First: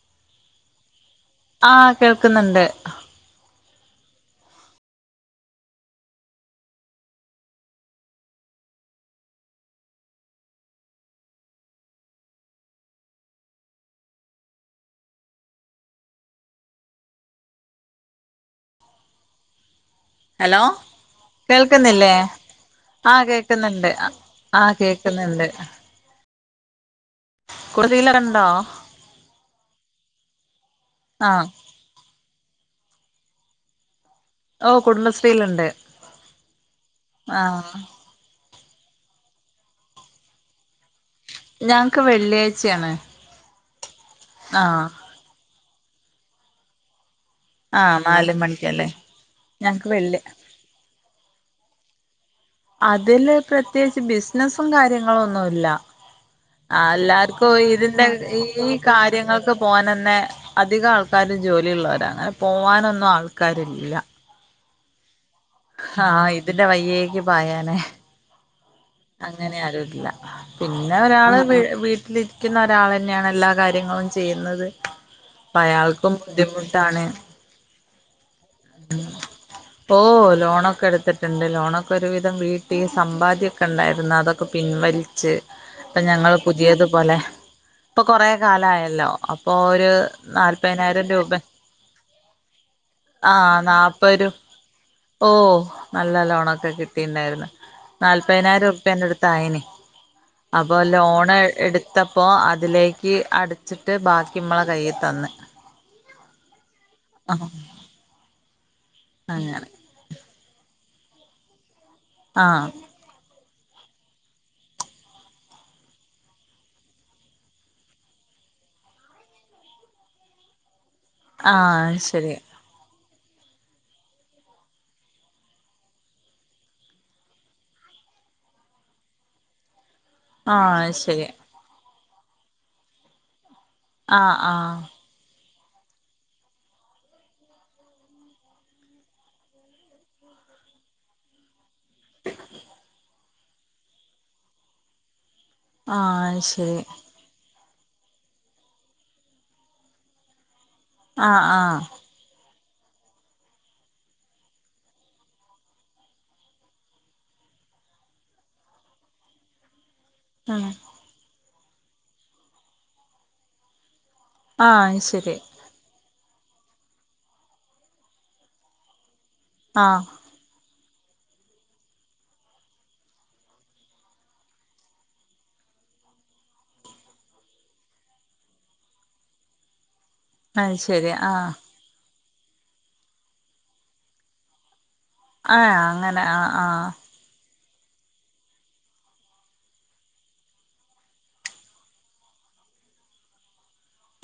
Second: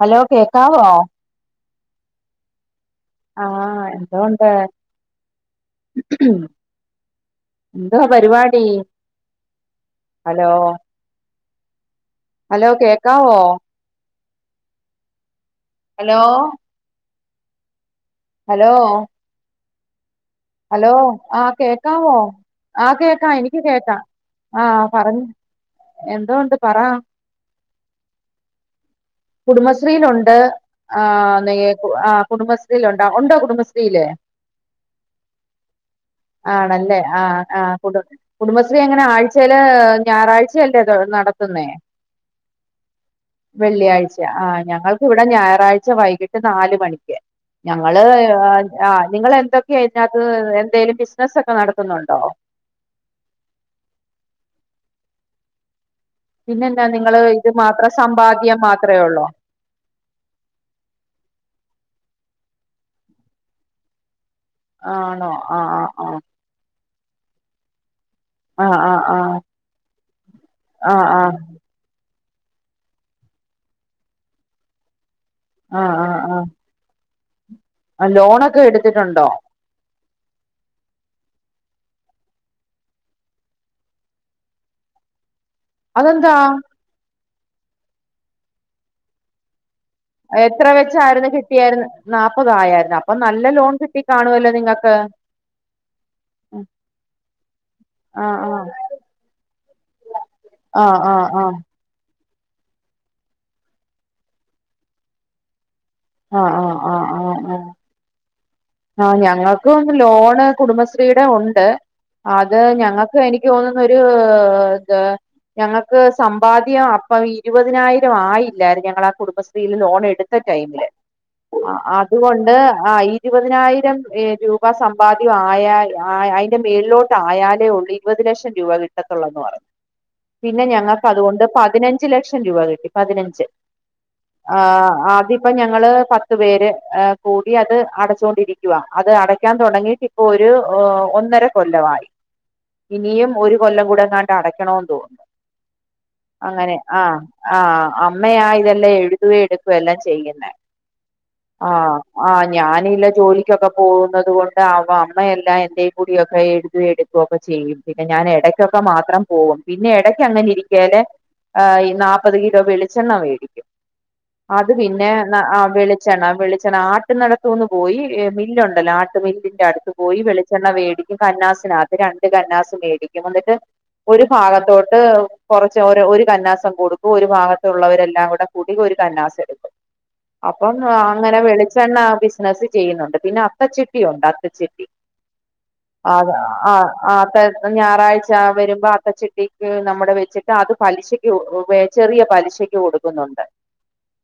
Hello കേക്കാവോ ആഹ് കേൾക്കുന്നുണ്ട് ആഹ് എന്തോണ്ട് എന്തുവാ പരിപാടി ഹലോ ഹലോ കേക്കാവോ ഹലോ ഹലോ- ഹലോ ആ കേൾക്കുന്നില്ലേ കേക്കാവോ ആഹ് കേക്കാം എനിക്ക് കേക്കാം ആഹ് ആഹ പറഞ്ഞാ കേക്കുന്നുണ്ട് എന്തോയുണ്ട് പറ കുടതിയിലണ്ടാ [inaudible] കുടുംബശ്രീയിലുണ്ട് ആഹ് ആ- കുടുംബശ്രീൽ ഉണ്ടോ ഉണ്ടോ കുടുംബശ്രീയില് ഓ കുടുംബശ്രീയിലുണ്ട് ആണല്ലേ ആ ആഹ് ആ കുടു- കുടുംബശ്രീ എങ്ങനെ ആഴ്ചൽ ഞായറാഴ്ചയല്ലേ നടത്തുന്നേ ഞങ്ങക്ക് വെള്ളിയാഴ്ചയാണ് വെള്ളിയാഴ്ച ആ ആഹ് ഞങ്ങൾക്ക് ഇവിടെ ഞായറാഴ് ച്ഞായറാഴ്ച വൈകിട്ട് നാലല് മണിക്ക് ആഹ് ഞങ്ങള് നാല് മണിക്കല്ലേ ആ നിങ്ങള്എന്തൊക്കെ ഞങ്ങക്ക് വെള്ളി അകത്ത് എന്തേലും ബിസിനസ് ഒക്കെ നടത്ത- ക്കുന്നുണ്ടോ? അതില് പ്രത്യേകിച്ച് ബിസിനസും കാര്യങ്ങളും ഒന്നുമല്ല. ആ പിന്നെന്നാ നിങ്ങള് ഇത് എല്ലാർക്കും മാത്രം ഇതിന്റെ സമ്പാദ്യം ഈ മാത്രമേ ഉള്ളോ കാര്യങ്ങൾക്ക് പോകൻ തന്നെ അധികം ആൾക്കാരും ജോലിുള്ളവരാണ് പോവാനൊന്നും ആൾക്കാരില്ല ആ ആണോ ആ ആ ആഹ് ഇതിന്റെ വയ്യേ ന്ക്ക് പായാനെ ആ ആ ആ അങ്ങനെ ആരു ഇല്ല ആ ആ പിന്നെ ഒരാള് വീട്ടില് ക്കുന്ന ഒരാളന്നെയാണ് എല്ലാ കാര്യങ്ങളും ചെയ്യുന്നത് ആ ആ പ്പയാൾക്കും ആ ബുദ്ധിമുട്ടാണ് ആ ലോണ് ഓ ലോണൊക്കെ എടുത്തിട്ടിണ്ട് ലോണ് ക്കൊരുവിധം വീട്ടി സമ്പാദ്യൊക്കെ ഒണ്ടായിരുന്നു അതൊക്കെ പിൻവലിച്ച് ഇപ്പൊ അതെന്താ ഞങ്ങള് പുതിയതു പോലെ ഇപ്പൊ കൊറ കാലയല്ലോ അപ്പൊ ഒരു എത്ര നാല്പതിനായിരം വെച്ചായിരുന്നു രൂപ കിട്ടിയാര്ന്ന് നാപ്പതായരുന്നു അപ്പം ആഹ് നാപ്പൊരു ഓ നല്ല ലോണൊക്കെ കിട്ടിണ്ടായിരുന്നു. ആ ആ നാൽപ്പനായിരം റുപ്യന്റെ അടുത്തായിന് അപ്പൊ ആ ആ ലോൺ ആ എടുത്ത അപ്പോ അതിലേക്ക് അടച്ചിട്ട് ബാക്കിമ്മളെ കൈയി തന്ന് ആഹ് ആ ആഹ് ആഹ് അങ്ങനെ ഞങ്ങക്കും ലോണ് കുടുംബശ്രീടെ ഒണ്ട് അത് ആഹ് ഞങ്ങക്ക് എനി നിക്ക് തോന്നുന്നൊരു ഇഹ് ഞങ്ങക്ക് സമ്പാദ്യം അപ്പം ഇരുപതിനായിരം ആയില്ലായിരുന്നു ഞങ്ങള ആ കുടുംബശ്രീയില് ലോൺ എടുത്ത ടൈമില് ആഹ് ആ ശരി അതുകൊണ്ട് ആഹ് ഇ ഇരുപതിനായിരം ഏഹ് രൂപ സമ്പാദ്യം ആയാൽ അയിന്റെ മേളിലോട്ട് ആയാലേ ഒള്ളൂ ഇരുപത് ലക്ഷം രൂപ കിട്ടത്തോള്ളന്ന് പറഞ്ഞു പിന്നെ ആഹ് ശരി ഞങ്ങക്കതുകൊണ്ട് പതിനഞ്ച് ഞ്ച് ലക്ഷം രൂപ കിട്ടി പതിനഞ്ച് ആഹ് ആദ്യം അപ്പ ഞങ്ങള് പത്ത് പേര് ഏഹ് കൂടി അത് അടച്ച് ച്ചോണ്ടിരിക്കുവാ അത് അടക്കാൻ തൊടങ്ങിയിട്ട് ഇപ്പോ ഒരു ഏഹ് ഒന്നര കൊല്ലവായി [inaudible] ഇനിയും ഒരു കൊല്ലം കൂടെ എങ്ങാണ്ട് അടക്കണോന്ന് തോന്നുന്നു ആഹ് അങ്ങനെ ശരി ആഹ് ആഹ് അമ്മയാ ഇതെല്ലാം എഴുതുകേം എടുക്കേം എല്ലാം ചെയ്യുന്നേ ആഹ് ആഹ് ഞാനില്ല ജോലിക്കൊക്കെ പോകുന്നത് കൊണ്ട് ആവാം അമ്മെല്ലാം എന്റെ കൂടിയൊക്കെ എഴുതേം എടുക്കുവോക്കെ ചെയ്യും പിന്നെ ഞാൻ എടയ്ക്കൊക്കെ മാത്രം പോവും പിന്നെ എട ഇജ് അങ്ങനെ ഉം ഇരിക്കേലെ ആ ഈ നാപ്പത് കിലോ വെളിച്ചെണ്ണ മേടിക്കും അത് ആഹ് പിന്നെ ശരി ആ വേളി [unintelligible] വളിച്ചെണ്ണ വെളിച്ചെണ്ണ ആട്ടുന്നടത്തുന്നു പോയി മില്ലുണ്ടല്ലോ [unintelligible] [unintelligible] അടുത്ത് ആഹ് പോയി വെളിച്ചെണ്ണ വേ [unintelligible] കന്നാസിനകത്ത് രണ്ട് കന്നാസ് മേടിക്കും എന്നിട്ട് ഒരു ഭാഗത്തോട്ട് കുറച്ച് ഓരോ ഒരു കന്നാസ് കൊടുക്കും ഒരു ഭാഗത്തള്ളവരെല്ലാം കൂടെ കൂടി ഒരു കന്നാസ് എടുക്കും അത് അപ്പം ശരി അങ്ങനെ ആഹ് വെളിച്ചെണ്ണ വി [unintelligible] ചെയ്യുന്നുണ്ട് പിന്നെ അത്തച്ചിട്ടിയുണ്ട് അത്തച്ചിട്ടി അതെ ആഹ് ആഹ് [unintelligible] ഞായറാഴ്ച വരുമ്പോ അത്ത ചിട്ടിക്ക് നമ്മുടെ വെച്ചിട്ട് അത് പലിശക്ക് ചെറിയ പലിശയ്ക്ക് കൊടുക്കുന്നുണ്ട്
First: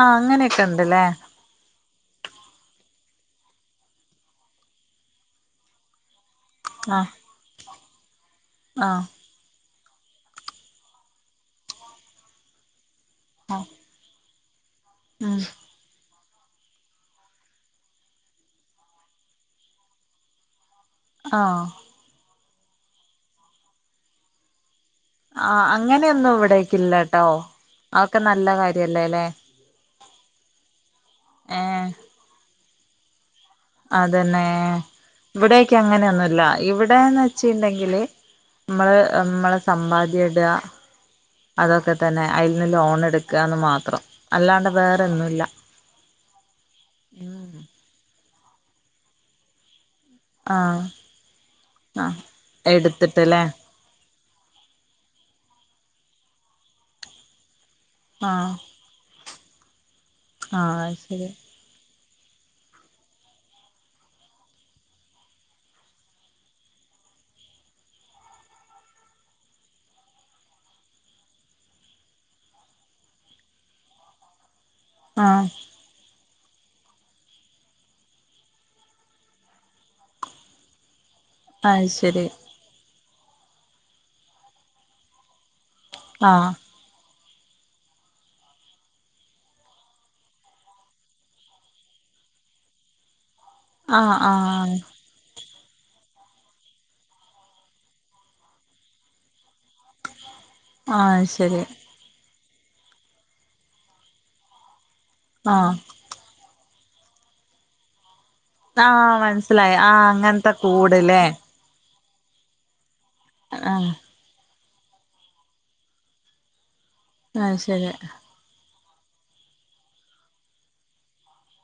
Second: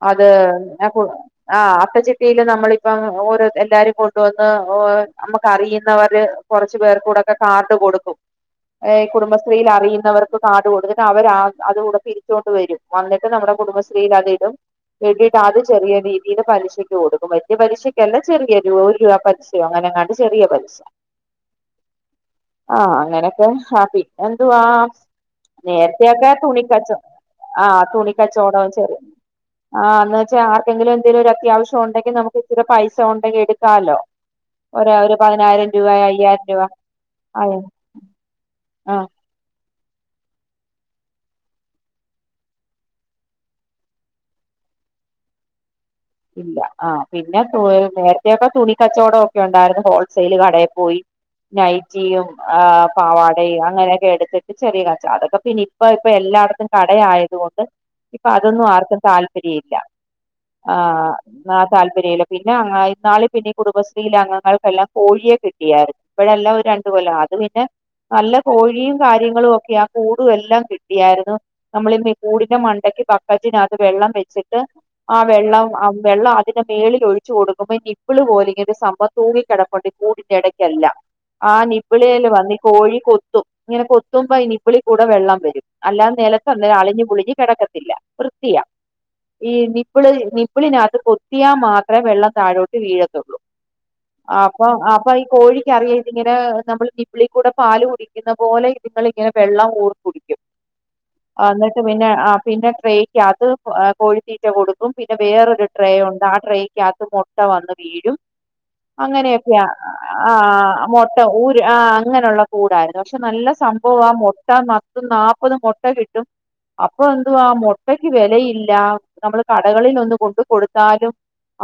ആഹ് അത് അങ്ങനെയൊക്കെ ഉണ്ടല്ലേ ആഹ് അത്തചിട്ടയിൽ നമ്മള ഇപ്പം ഓരോ എല്ലാരും കൊണ്ടുവന്ന് നമ്മുക്ക് അറിയുന്നവര് കുറച്ച് ആഹ് പേർക്കൂടൊക്കെ കാർഡ് കൊടുക്കും ആഹ് ഏഹ് കുടുംബശ്രീയിൽ അറിയുന്നവർക്ക് കാർഡ് കൊടുത്തിട്ട് അവർ അത കൂടെ പിരിച്ചുണ്ട് വരും വന്നിട്ട് നമ്മുടെ ആഹ് കുടുംബശ്രീയിലതിടും കിട്ടിട്ട് ഉം അത് ചെറിയ രീ ഇത് പലിശക്ക് കൊടുക്കും വ പലിശക്ക്ക്കല്ല ചെറിയ ഒ രു രൂപ പലിശയോ അങ്ങനെങ്ങാണ്ട് ചെറിയ പലിശ ആ ആ അങ്ങനെക്കെ ഹാപ്പി എന്തുവാ ആഹ് അങ്ങനെയൊന്നും നേരത്തെൊക്കെ തുണിക്കച്ചോ ഇവിടേക്കില്ലട്ടോ ആ അതൊക്കെ നല്ല തുണിക്കച്ചോടവും ചെറി കാര്യല്ലേല്ലേ ആ എന്ന് വെച്ചാൽ ആർക്കെങ്കിലും എന്തെങ്കിലും ഒരു അത്യാവശ്യം ഏഹ് ഉണ്ടെങ്കിൽ നമുക്ക് പിന്നെ പൈസ ഉണ്ടെങ്കി എടു അതന്നെ ഇവിടെക്കെ രൂപ അങ്ങനെയൊന്നുമല്ല അയ്യായിരം രൂപ ഇവിടെന്ന് ആയോ വെച്ചിട്ടുണ്ടെങ്കില് നമ്മള് ആഹ് നമ്മള് സമ്പാദ്യം ഇടുക അതൊക്കെ തന്നെ അതിൽ നിന്ന് ലോൺ എടുക്കുകന്ന് മാത്രം അല്ലാണ്ട് വേറൊന്നുല ഇല്ല ആ പിന്നെ [unintelligible] ക്കെ തുണിക്കച്ചവടം ഒക്കെ ഉണ്ടായിരുന്നു ഹോൾ സെയിൽ കടയിൽ ആഹ് പോയി ആഹ് നൈറ്റിയും ആ എടുത്തിട്ട്ല്ലേ പാവാടയും അങ്ങനെയൊക്കെ എടുത്തിട് ചെറിയ കാച്ച അതൊക്കെ പിന്നെ ഇപ്പ ഇപ്പൊ എല്ലായിടത്തും കടയതുകൊണ്ട് ഇപ്പൊ ആഹ് അതൊന്നും ആർക്കും താല്പ പരിയില്ല ആ ആഹ് അത് ശരി ആ താല്പ പര്യം പിന്നെ ഇന്നാളെ പിന്നെ കുടബശ്രീയിലെ അംഗങ്ങൾക്കെല്ലാം കോഴിയെ കിട്ടിയായിരുന്നു ഇപ്പോഴല്ല രണ്ടു കൊല്ലം അത് പിന്നെ നല്ല കോഴിയും കാര്യങ്ങളും ഒക്കെ ആ കൂടും എല്ലാം കിട്ടിയായിരുന്നു നമ്മള് കൂടിന്റെ മണ്ടക്ക് ബക്കറ്റിനകത്ത് വെള്ളം വെച്ചിട്ട് ആഹ് വെള്ളം ആ വെള്ളം അതിന്റെ മേളിൽ ഒഴിച്ച് കൊടുക്കുമ്പോ നിബിള് പോലെ ഇങ്ങനെ ഒരു സംഭവം തൂങ്ങി കിടപ്പുണ്ട് കൂടിന്റെ ഇടക്കല്ലാം ആ അത് ശരി നിപിളില് വന്ന് ഈ കോഴി കൊത കൊത്തും ഇങ്ങനെ കൊത്തുമ്പോ ഈ നിബ്ബിളികൂടെ വെള്ളം വരും അല്ലാ ആഹ് നെലത്ത് [unintelligible] കെടക്കത്തില്ല വൃത്തിയാ ഈ നി ഇപ്പള് നിപ്പിളിനകത്ത് കൊത്തിയാൽ മാത്രമേ വെള്ളം താഴോട്ട് വീഴത്തൊള്ളൂ. ആഹ് അപ്പോ ആഹ് അപ്പ ഈ കോഴി അറിയാം ഇതിയിങ്ങനെ നമ്മള് നിബ്ബിളി കൂടെ പാല് കുടിക്കുന്ന പോലെ ഇതുങ്ങള് ഇങ്ങനെ- വെള്ളം ഊറി കുടിക്കും ആഹ് അത് ശരി എന്നിട്ട് പിന്നെ ആ - പിന്നെ ട്രേക്ക് അത് കോഴിത്തീറ്റ കൊടു പിന്നെ വേറൊരു ആഹ് ട്രേ ഒണ്ട് ആ ട്രേ [unintelligible] മൊട്ട വന്ന് വീഴും. ആഹ് അങ്ങനെയൊക്കെയ മനസ്സിലായി ആഹ് ആ അങ്ങനത്തെ മൊട്ട കൂട്ല്ലേ ഊര് ഇങ്ങനെയുള്ള കൂടായിരുന്നു. പക്ഷേ നല്ല ആഹ് സംഭവ [unintelligible] ട്ട മത്ത് നാല്പ്ത് മൊട്ട കിട്ടും. അപ്പ എന്തുവാ അത് ശരി മൊട്ടക്ക് വെലയില്ല. നമ്മള് കടകളിൽ ഒന്ന് കൊണ്ട് കൊടുത്താലും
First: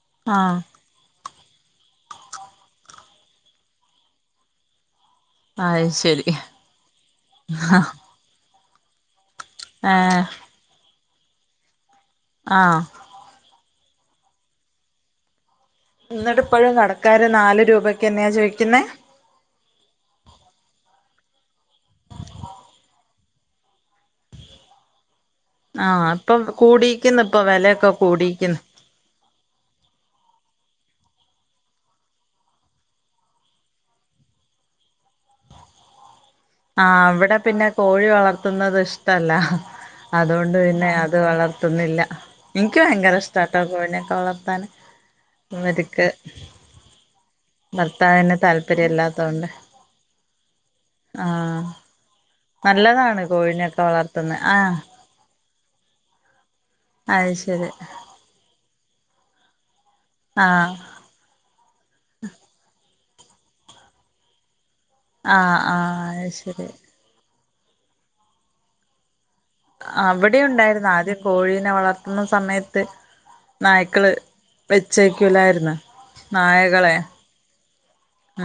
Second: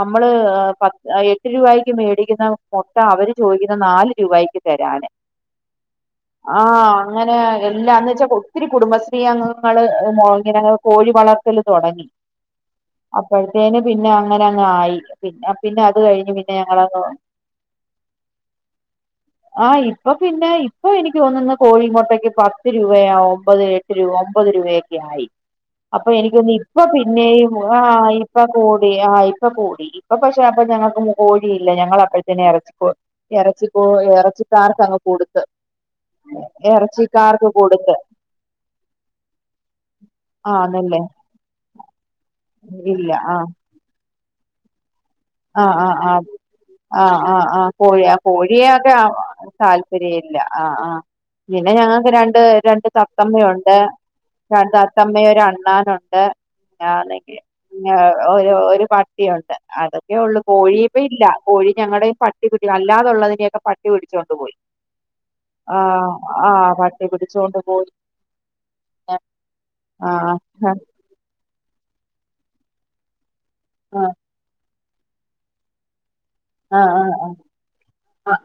നമ്മള് ആഹ് ഏ പത്ത് എ ട്ട് രൂപായ്ക്ക് മേടിക്കുന്ന മൊട്ട അവര് ചോദിക്കുന്ന നാല് രൂപായ്ക്ക് തരാന്. അത് ശരി ആഹ് അങ്ങനെ എല്ലാന്ന് വെച്ചാ കൊ ത്തിരി കുടുംബശ് ശ്രീ അംഗങ്ങള് ഏഹ് [unintelligible] കോഴി വളർത്തൽ തുടങ്ങി ആഹ് [unintelligible] പിന്നെ അങ്ങനെ അങ്ങ് ആയി പിന്നെ പിന്നെ അത് കഴിഞ്ഞ് എന്നിട്ട് പിന്നെ ഇപ്പോഴും ഞങ്ങൾ കടക്കാര് നാല് രൂപയ്ക്ക് തന്നെയാ ചോദിക്കുന്നേ ആഹ് ഇപ്പോ പിന്നെ ഇപ്പൊ എനിക്ക് തോന്നുന്ന് കോഴി മോട്ടേക്ക് പത്ത് രൂപയാ ഒമ്പത് എട്ട് രൂ ഒമ്പത് രൂപ യൊക്കെ ആയി ആഹ് അപ്പൊ എനിക്ക് വന്നി ഇപ്പം കൂടിയിരിക്കുന്നു ഇപ്പൊ പിന്നേയ് വിലയൊക്കെ ആഹ് ഇപ്പ കൂടിയിരിക്കുന്നു കൂടി ആഹ് ഇപ്പ കൂടി ഇപ്പൊ പേഷ് [unintelligible] അപ്പം ഞങ്ങൾക്കും മ് കോഴിയില്ല ഞങ്ങൾ അപ്പഴ്‌ത്തന്നെ എറച്ചികോ എറച്ചികോ എറച്ചിക്കാർക്ക് അങ്ങ് കൊടുത്ത് ആ വിടെ ഇറച്ചിക്കാർക്ക് പിന്നെ കൊടുത്ത് കോഴി വളർത്തുന്നത് ഇഷ്ട്ടല്ല അതുകൊണ്ട് പിന്നെ ആന്നല്ലേ അത് വളർത്തുന്നില്ല. ഇൻക്ക് ഇല്ല ഭയങ്കര ഇഷ്ട്ടട്ടോ കോഴിനെ ഒക്കെ വളർ ത്താൻ ആ ആ ആ ആ ആ ആ ആ കോഴി ആ ഭർത്താവിന് കോഴിയെ താല്പര്യം ഒക്കെ ആ ഇല്ലാത്തോണ്ട് താല്പര്യല്ല, ആ ആ ആഹ് പിന്നെ ഞങ്ങൾക്ക് രണ്ട് രണ്ട് നല്ലതാണ് തത്തമ്മയുണ്ട്, കോഴിനെയൊക്കെ വളർത്തുന്നെ രണ്ട് ആഹ് തത്തമ്മയെ ഒരണ്ണാൻ ഒണ്ട്. അത് [unintelligible] ശരി ഒരു ഒരു പട് ട്ടി ഒണ്ട്, അടു യെ ഒള്ളു, ആഹ് കോഴി ഇപ്പം ഇല്ല. കോഴി ഞങ്ങടെ ഈ പട്ടി കിട്ടി അല്ലാതെ ഉള്ളതിനെ ഒക്കെ പട്ടി പിടിച്ചോണ്ട് പോയി. ആഹ് ആ ആഹ് അത് ആ ശരി പട്ടി പിടിച്ചോണ്ട് പോയി ആ ആ അവിടെ ആ ഉണ്ടായിരുന്ന ആദ്യം കോഴിനെ വളർ ത്ത്ന്ന സമയത്ത് നായ്ക്കള് വെച്ചേക്കൂലായ്ര്ന്ന്. ആ ആ നായകളെ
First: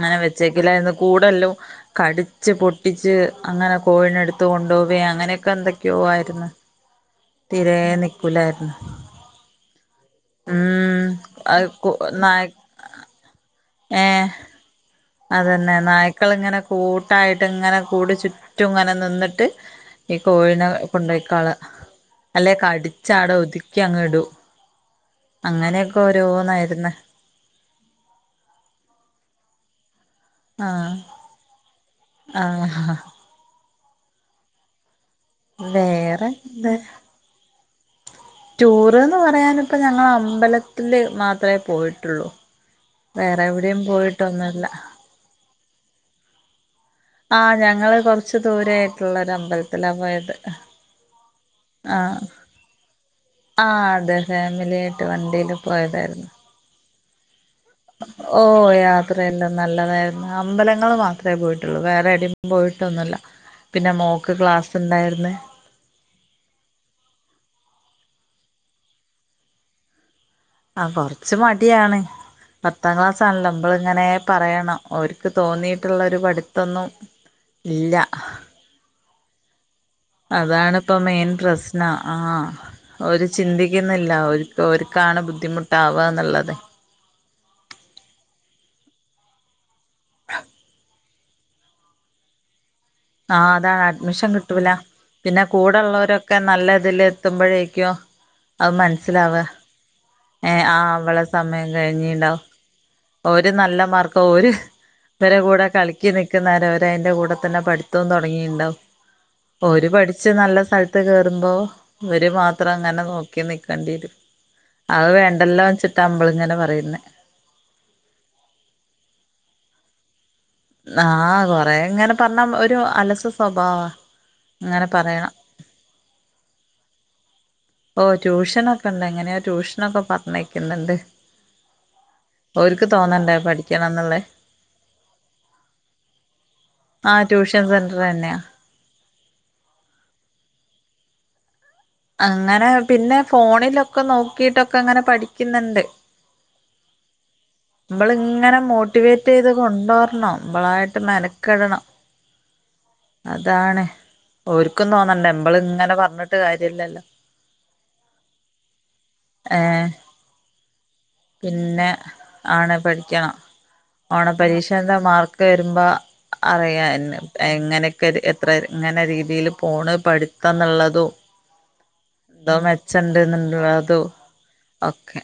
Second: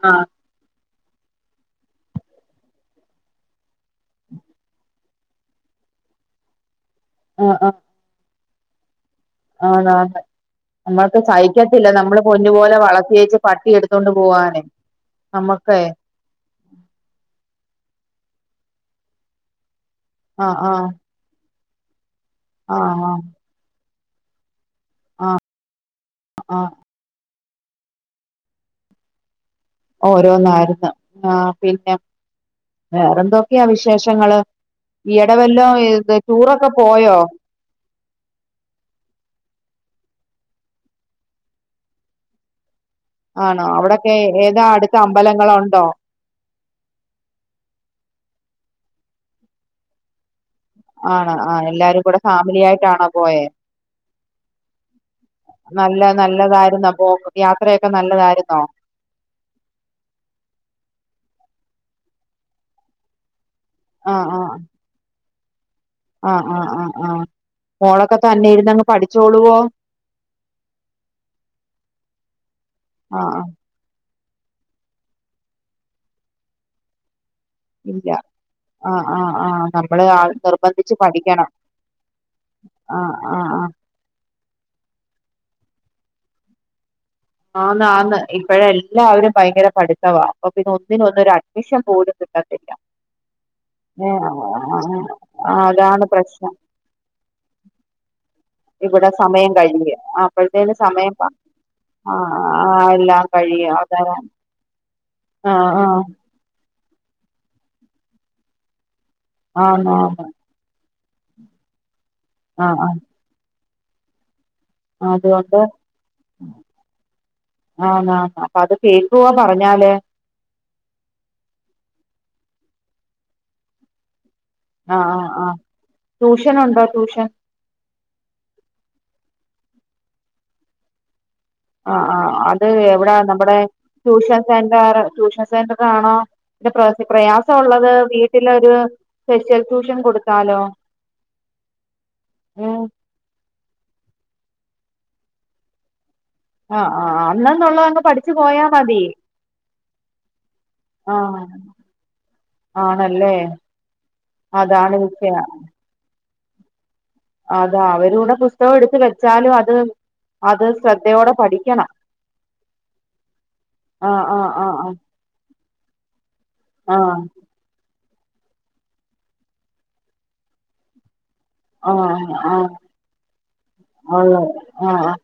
ആ വെച്ചേക്കില്ലാര്ന്ന് കൂടെല്ലും കടിച്ച് പൊട്ടിച്ച് അങ്ങന കോഴിനെടുത്ത് കൊണ്ടോവുയാ അങ്ങനെയൊക്കെ എന്തൊക്കെയോ ആയിര്ന്ന്. ആ തിരേ നിക്കൂലാ ആ ആന്നാന്ന് നമ്മൾക്ക് അത് സഹിക്കത്തില്ല കു നമ്മള് നായ പൊന്നുപോലെ വളർത്തിയേച്ച് പട്ടി ഏ എടുതോണ്ട് പോവാന് അതന്നെ നായ്ക്കളങ്ങനെ കൂട്ടായിട്ട്ങ്ങനെ കൂടെ ചുറ്റുങ്ങനെ നിന്നിട്ട് ഈ ആ കോഴിനെ ആ കൊണ്ടയ്ക്കാള അല്ലെ ആ കടിച്ചാട ഒതു ക്കെങ്ങടു ആ ആ അങ്ങനെയൊക്കെ ആ ഓരോന്നായിര്ന്ന് ഓരോന്നായിര്ന്ന് ആഹ് ആ പിന്നെ ആഹ് വേറെന്തൊക്കെയ വിഷ് ശേഷങ്ങള് ഈയെടെവെല്ലോം ഏത് വേറെ ടൂറൊക്കെ എന്താ പോയോ ടൂറ്ന്ന് പറയാനിപ്പ ഞങ്ങളമ്പലത്തില് മാത്ര പോയിട്ടുള്ളൂ വേറെ ആണോ എവിടെയും അവിടൊക്കെ ഏതാ പോയിട്ടൊന്നുല്ല അടുത്ത അമ്പലങ്ങളുണ്ടോ ആഹ് ഞങ്ങള് കൊർച്ച് ദൂരെ ആയിട്ടുള്ളൊരുമ്പലത്തിലാ പോയത് ആണ് ആ എല്ലാരും കൂടെ ആഹ് ഫാമിലി ആയിട്ടാണോ പോയേ ആഹ് അതെ ഫാമിലി ആയിട്ട് നല്ല നല്ലതാര്ന്നോ? [unintelligible] ഓ യാത്രയെല്ലാം നല്ലതായിരുന്നു അമ്പലങ്ങള് മാത്രമേ പോയി- ട്ടുള്ളു വേറെ എടേം പോയിട്ടൊന്നുല്ല- പിന്നെ മോക്ക് ക്ലാസ് ഉണ്ടായിരുന്നു- ആഹ ആഹ് ആഹ് ആഹ് മോളൊക്കെ തന്നെ ഇരുന്നങ്ങ് പഠിച്ചോളുവോ? ആ കൊറച്ച് മടിയാണ് പത്താം ക്ലാസ് ആഹ് ആഹ് ആണല്ലോ നമ്മള് ഇങ്ങനെ- പറയണം ഓര്ക്ക് തോന്നിയിട്ടുള്ള ഒരു പഠിത്തൊന്നും- ഇല്ല ആഹ്- ആഹ് ആ- നമ്മള് അതാണി നിർബന്ധിച്ച് ഇപ്പം മെയിൻ പഠിക്കണം പ്രശ്നം ആഹ് ആഹ് ഓരു ആഹ് ആഹ് ചിന്തിക്കുന്നില്ല ഒരു- ഇപ്പൊ ഓര്ക്കാണ് ബുദ്ധിമുട്ടാവുക എന്നുള്ളത് ആന്ന് ആന്ന് ഇപ്പഴ എല്ലാവരും ഭയങ്കര പഠിത്തവാ അപ്പൊ പിന്നെ ഒന്നിനൊ ഒന്നും ഒരു അഡ്മിഷൻ പോലും കിട്ടത്തില്ല- ആഹ അതാണ് അഡ്മിഷൻ ഏഹ് കിട്ടൂല പിന്നെ അതാണ് കൂടെള്ളവരൊക്കെ പ്രശ്നം നല്ല ഇതിൽ എത്തുമ്പോഴേക്കും അത് ഇവിടെ മനസ്സിലാവാ സമയം കഴിഞ്ഞു ഏഹ് അപ്പഴ്ത്തേന് ആഹ് സമയം ആ ആഹ് - ഒരു നല്ല മാർക്കം ഓരു വരെ കൂടെ ആഹ് ആഹ് കളിക്ക നിൽക്കുന്നവര അതിന്റെ കൂടെ തന്നെ പഠിത്തവും തുടങ്ങിയിണ്ടാവും ഓര് ആന്ന് ആന്ന് പട്ച്ച് നല്ല സ്ഥല ത്തെ കേറുമ്പോ ഓര് മാത്രം ആഹ് ആഹ് അങ്ങനെ നോക്കി നിക്ക് ണ്ടിയെരും. അ അതുകൊണ്ട് വേണ്ടല്ലോ വച്ചിട്ടാ നമ്മളിങ്ങനെ പറയുന്നേ ആന്ന് ആന്ന് അപ്പൊ അത് കേൾക്കുവോ പറഞ്ഞാല് ആ കൊറേ ഇങ്ങനെ പറഞ്ഞ ഒരു അലസ സ്വഭാവാ അങ്ങനെ ആഹ് ആഹ് പറയണം ആഹ് ട്യൂഷനുണ്ടോ ട്യൂഷൻ. ഓ ട്യൂഷനൊക്കെ ഇണ്ട്. എങ്ങനെയോ ട്യൂഷ്നൊക്കെ പറഞ്ഞയിക്ക്ന്ന്ണ്ട്. ആ ആ അത് എവ്ടാ നമ്മുടെ പഠിക്കണംന്നുള്ളേ ട്യൂഷൻ സെന്റർ ട്യൂഷൻ സെന്റർ ആണോ? കൊർച് ആഹ് പ്രയാസം ഒ ട്യൂഷൻ ള്ളത് സെന്റർ തന്നെയാ വീട്ടിലൊരു സ്പെഷ്യൽ ട്യൂഷൻ കൊടു ത്താലോ? അങ്ങനെ പിന്നെ ഫോണിലൊക്കെ നോ നോക്കീട്ടൊക്കെ അങ്ങനെ പഠിക്ക് ന്ന്ണ്ട്. ആ ആ ആ. നമ്മളിങ്ങനെ മോട്ടിവേറ്റ് ചെയ്ത് കൊണ്ടുവരണം നമ്മളായിട്ട് ആഹ് മെനക്കെടണം ആണല്ലേ അതാണ് ഓര്ക്കും അതാണ് തോന്നണ്ടേ വിഷയം നമ്മളിങ്ങനെ പറഞ്ഞിട്ട് ട്ട് കാര്യല്ലല്ലോ അതാ അവരൂടെ പുസ്തകം എടുത്ത് വെച്ചാലും ഏ അത് അത് ശ്രദ്ധ പിന്നെ ആണ് പഠിക്കണം ആഹ് ഓണ ആഹ് ആഹ് പരീക്ഷേന്റെ മാർക്ക് വരുമ്പോ അറിയാം ന്ന് ആഹ് എങ്ങനെ എത്ര ഇങ്ങനെ രീതിയില് പോണ് പഠിത്തം എന്നുള്ളതും ആഹ് എന്തോ ആഹ് മെച്ചണ്ട് എന്നുള്ളതോ ഓക്കെ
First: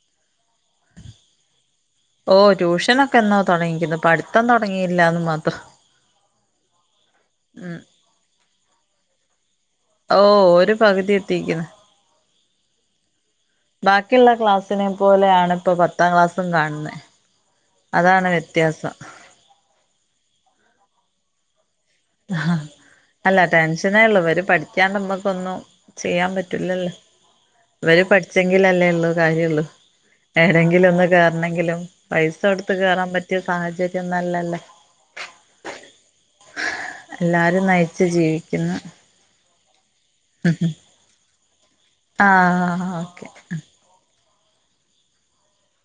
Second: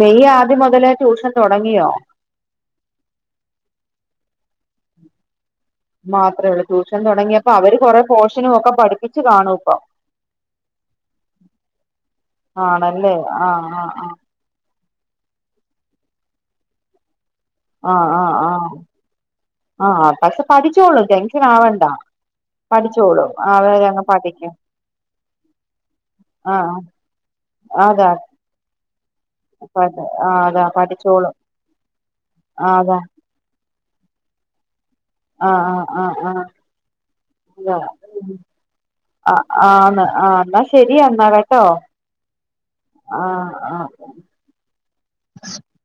മെയ് ആദ്യം മുതലേ ട്യൂഷൻ തുടങ്ങിയോ? ഓ ട്യൂഷനൊക്കെ എന്നോ തുടങ്ങിരിക്കുന്നു പഠിത്തം തൊടങ്ങിയില്ലാന്ന് മാത്രം. മാത്രേ ഉള്ളൂ ട്യൂഷൻ തുടങ്ങിയപ്പോ അവര് ഉം കൊറേ പോർഷനും ഒക്കെ പഠിപ്പി [unintelligible] കാണോ. ഓ ഒരു പകുതി എത്തിക്കുന്നു ആണല്ലേ ആഹ് ആഹ് ബാക്കിയുള്ള ക്ലാസ്സ് എട്ടിനെ പോലെയാണ് ഇപ്പോ പത്താം ക്ലാസ്സും കാണുന്നേ ആഹ് ആഹ് ആഹ് ആഹ് പക്ഷെ പഠിച്ചോളും. ജംഗ്ഷൻ ആവണ്ട. ആഹ് പഠിച്ചോളും അല്ല ടെൻഷനേ അവരങ്ങ് ഉള്ളൂ ഇവര് പഠിക്കും പഠിക്കാണ്ട് നമ്മുക്കൊന്നും ചെയ്യാൻ ആഹ് പറ്റൂല്ലല്ലോ ഇവര് അതാ പഠിച്ചെങ്കിലല്ലേ ഉള്ളൂ. കാര്യയുള്ളു ആഹ് അതാ ഏതെങ്കിലും ഒന്ന് പഠിച്ചോളും കേറണെങ്കിലും പൈസ കൊടുത്ത് ആഹ് അതാ കേറാൻ പറ്റിയ സാഹചര്യം. നല്ലല്ലേ? ആഹ് ആഹ് ആഹ് ആഹ്. എല്ലാരും അതാ നയിച്ചു ജീവിക്കുന്നു. ആഹ് ആന്ന്. ആഹ് എന്നാ ശരിയാ എന്നാ കേട്ടോ ആഹ് ഓക്കെ ആഹ് ആഹ്. [unintelligible]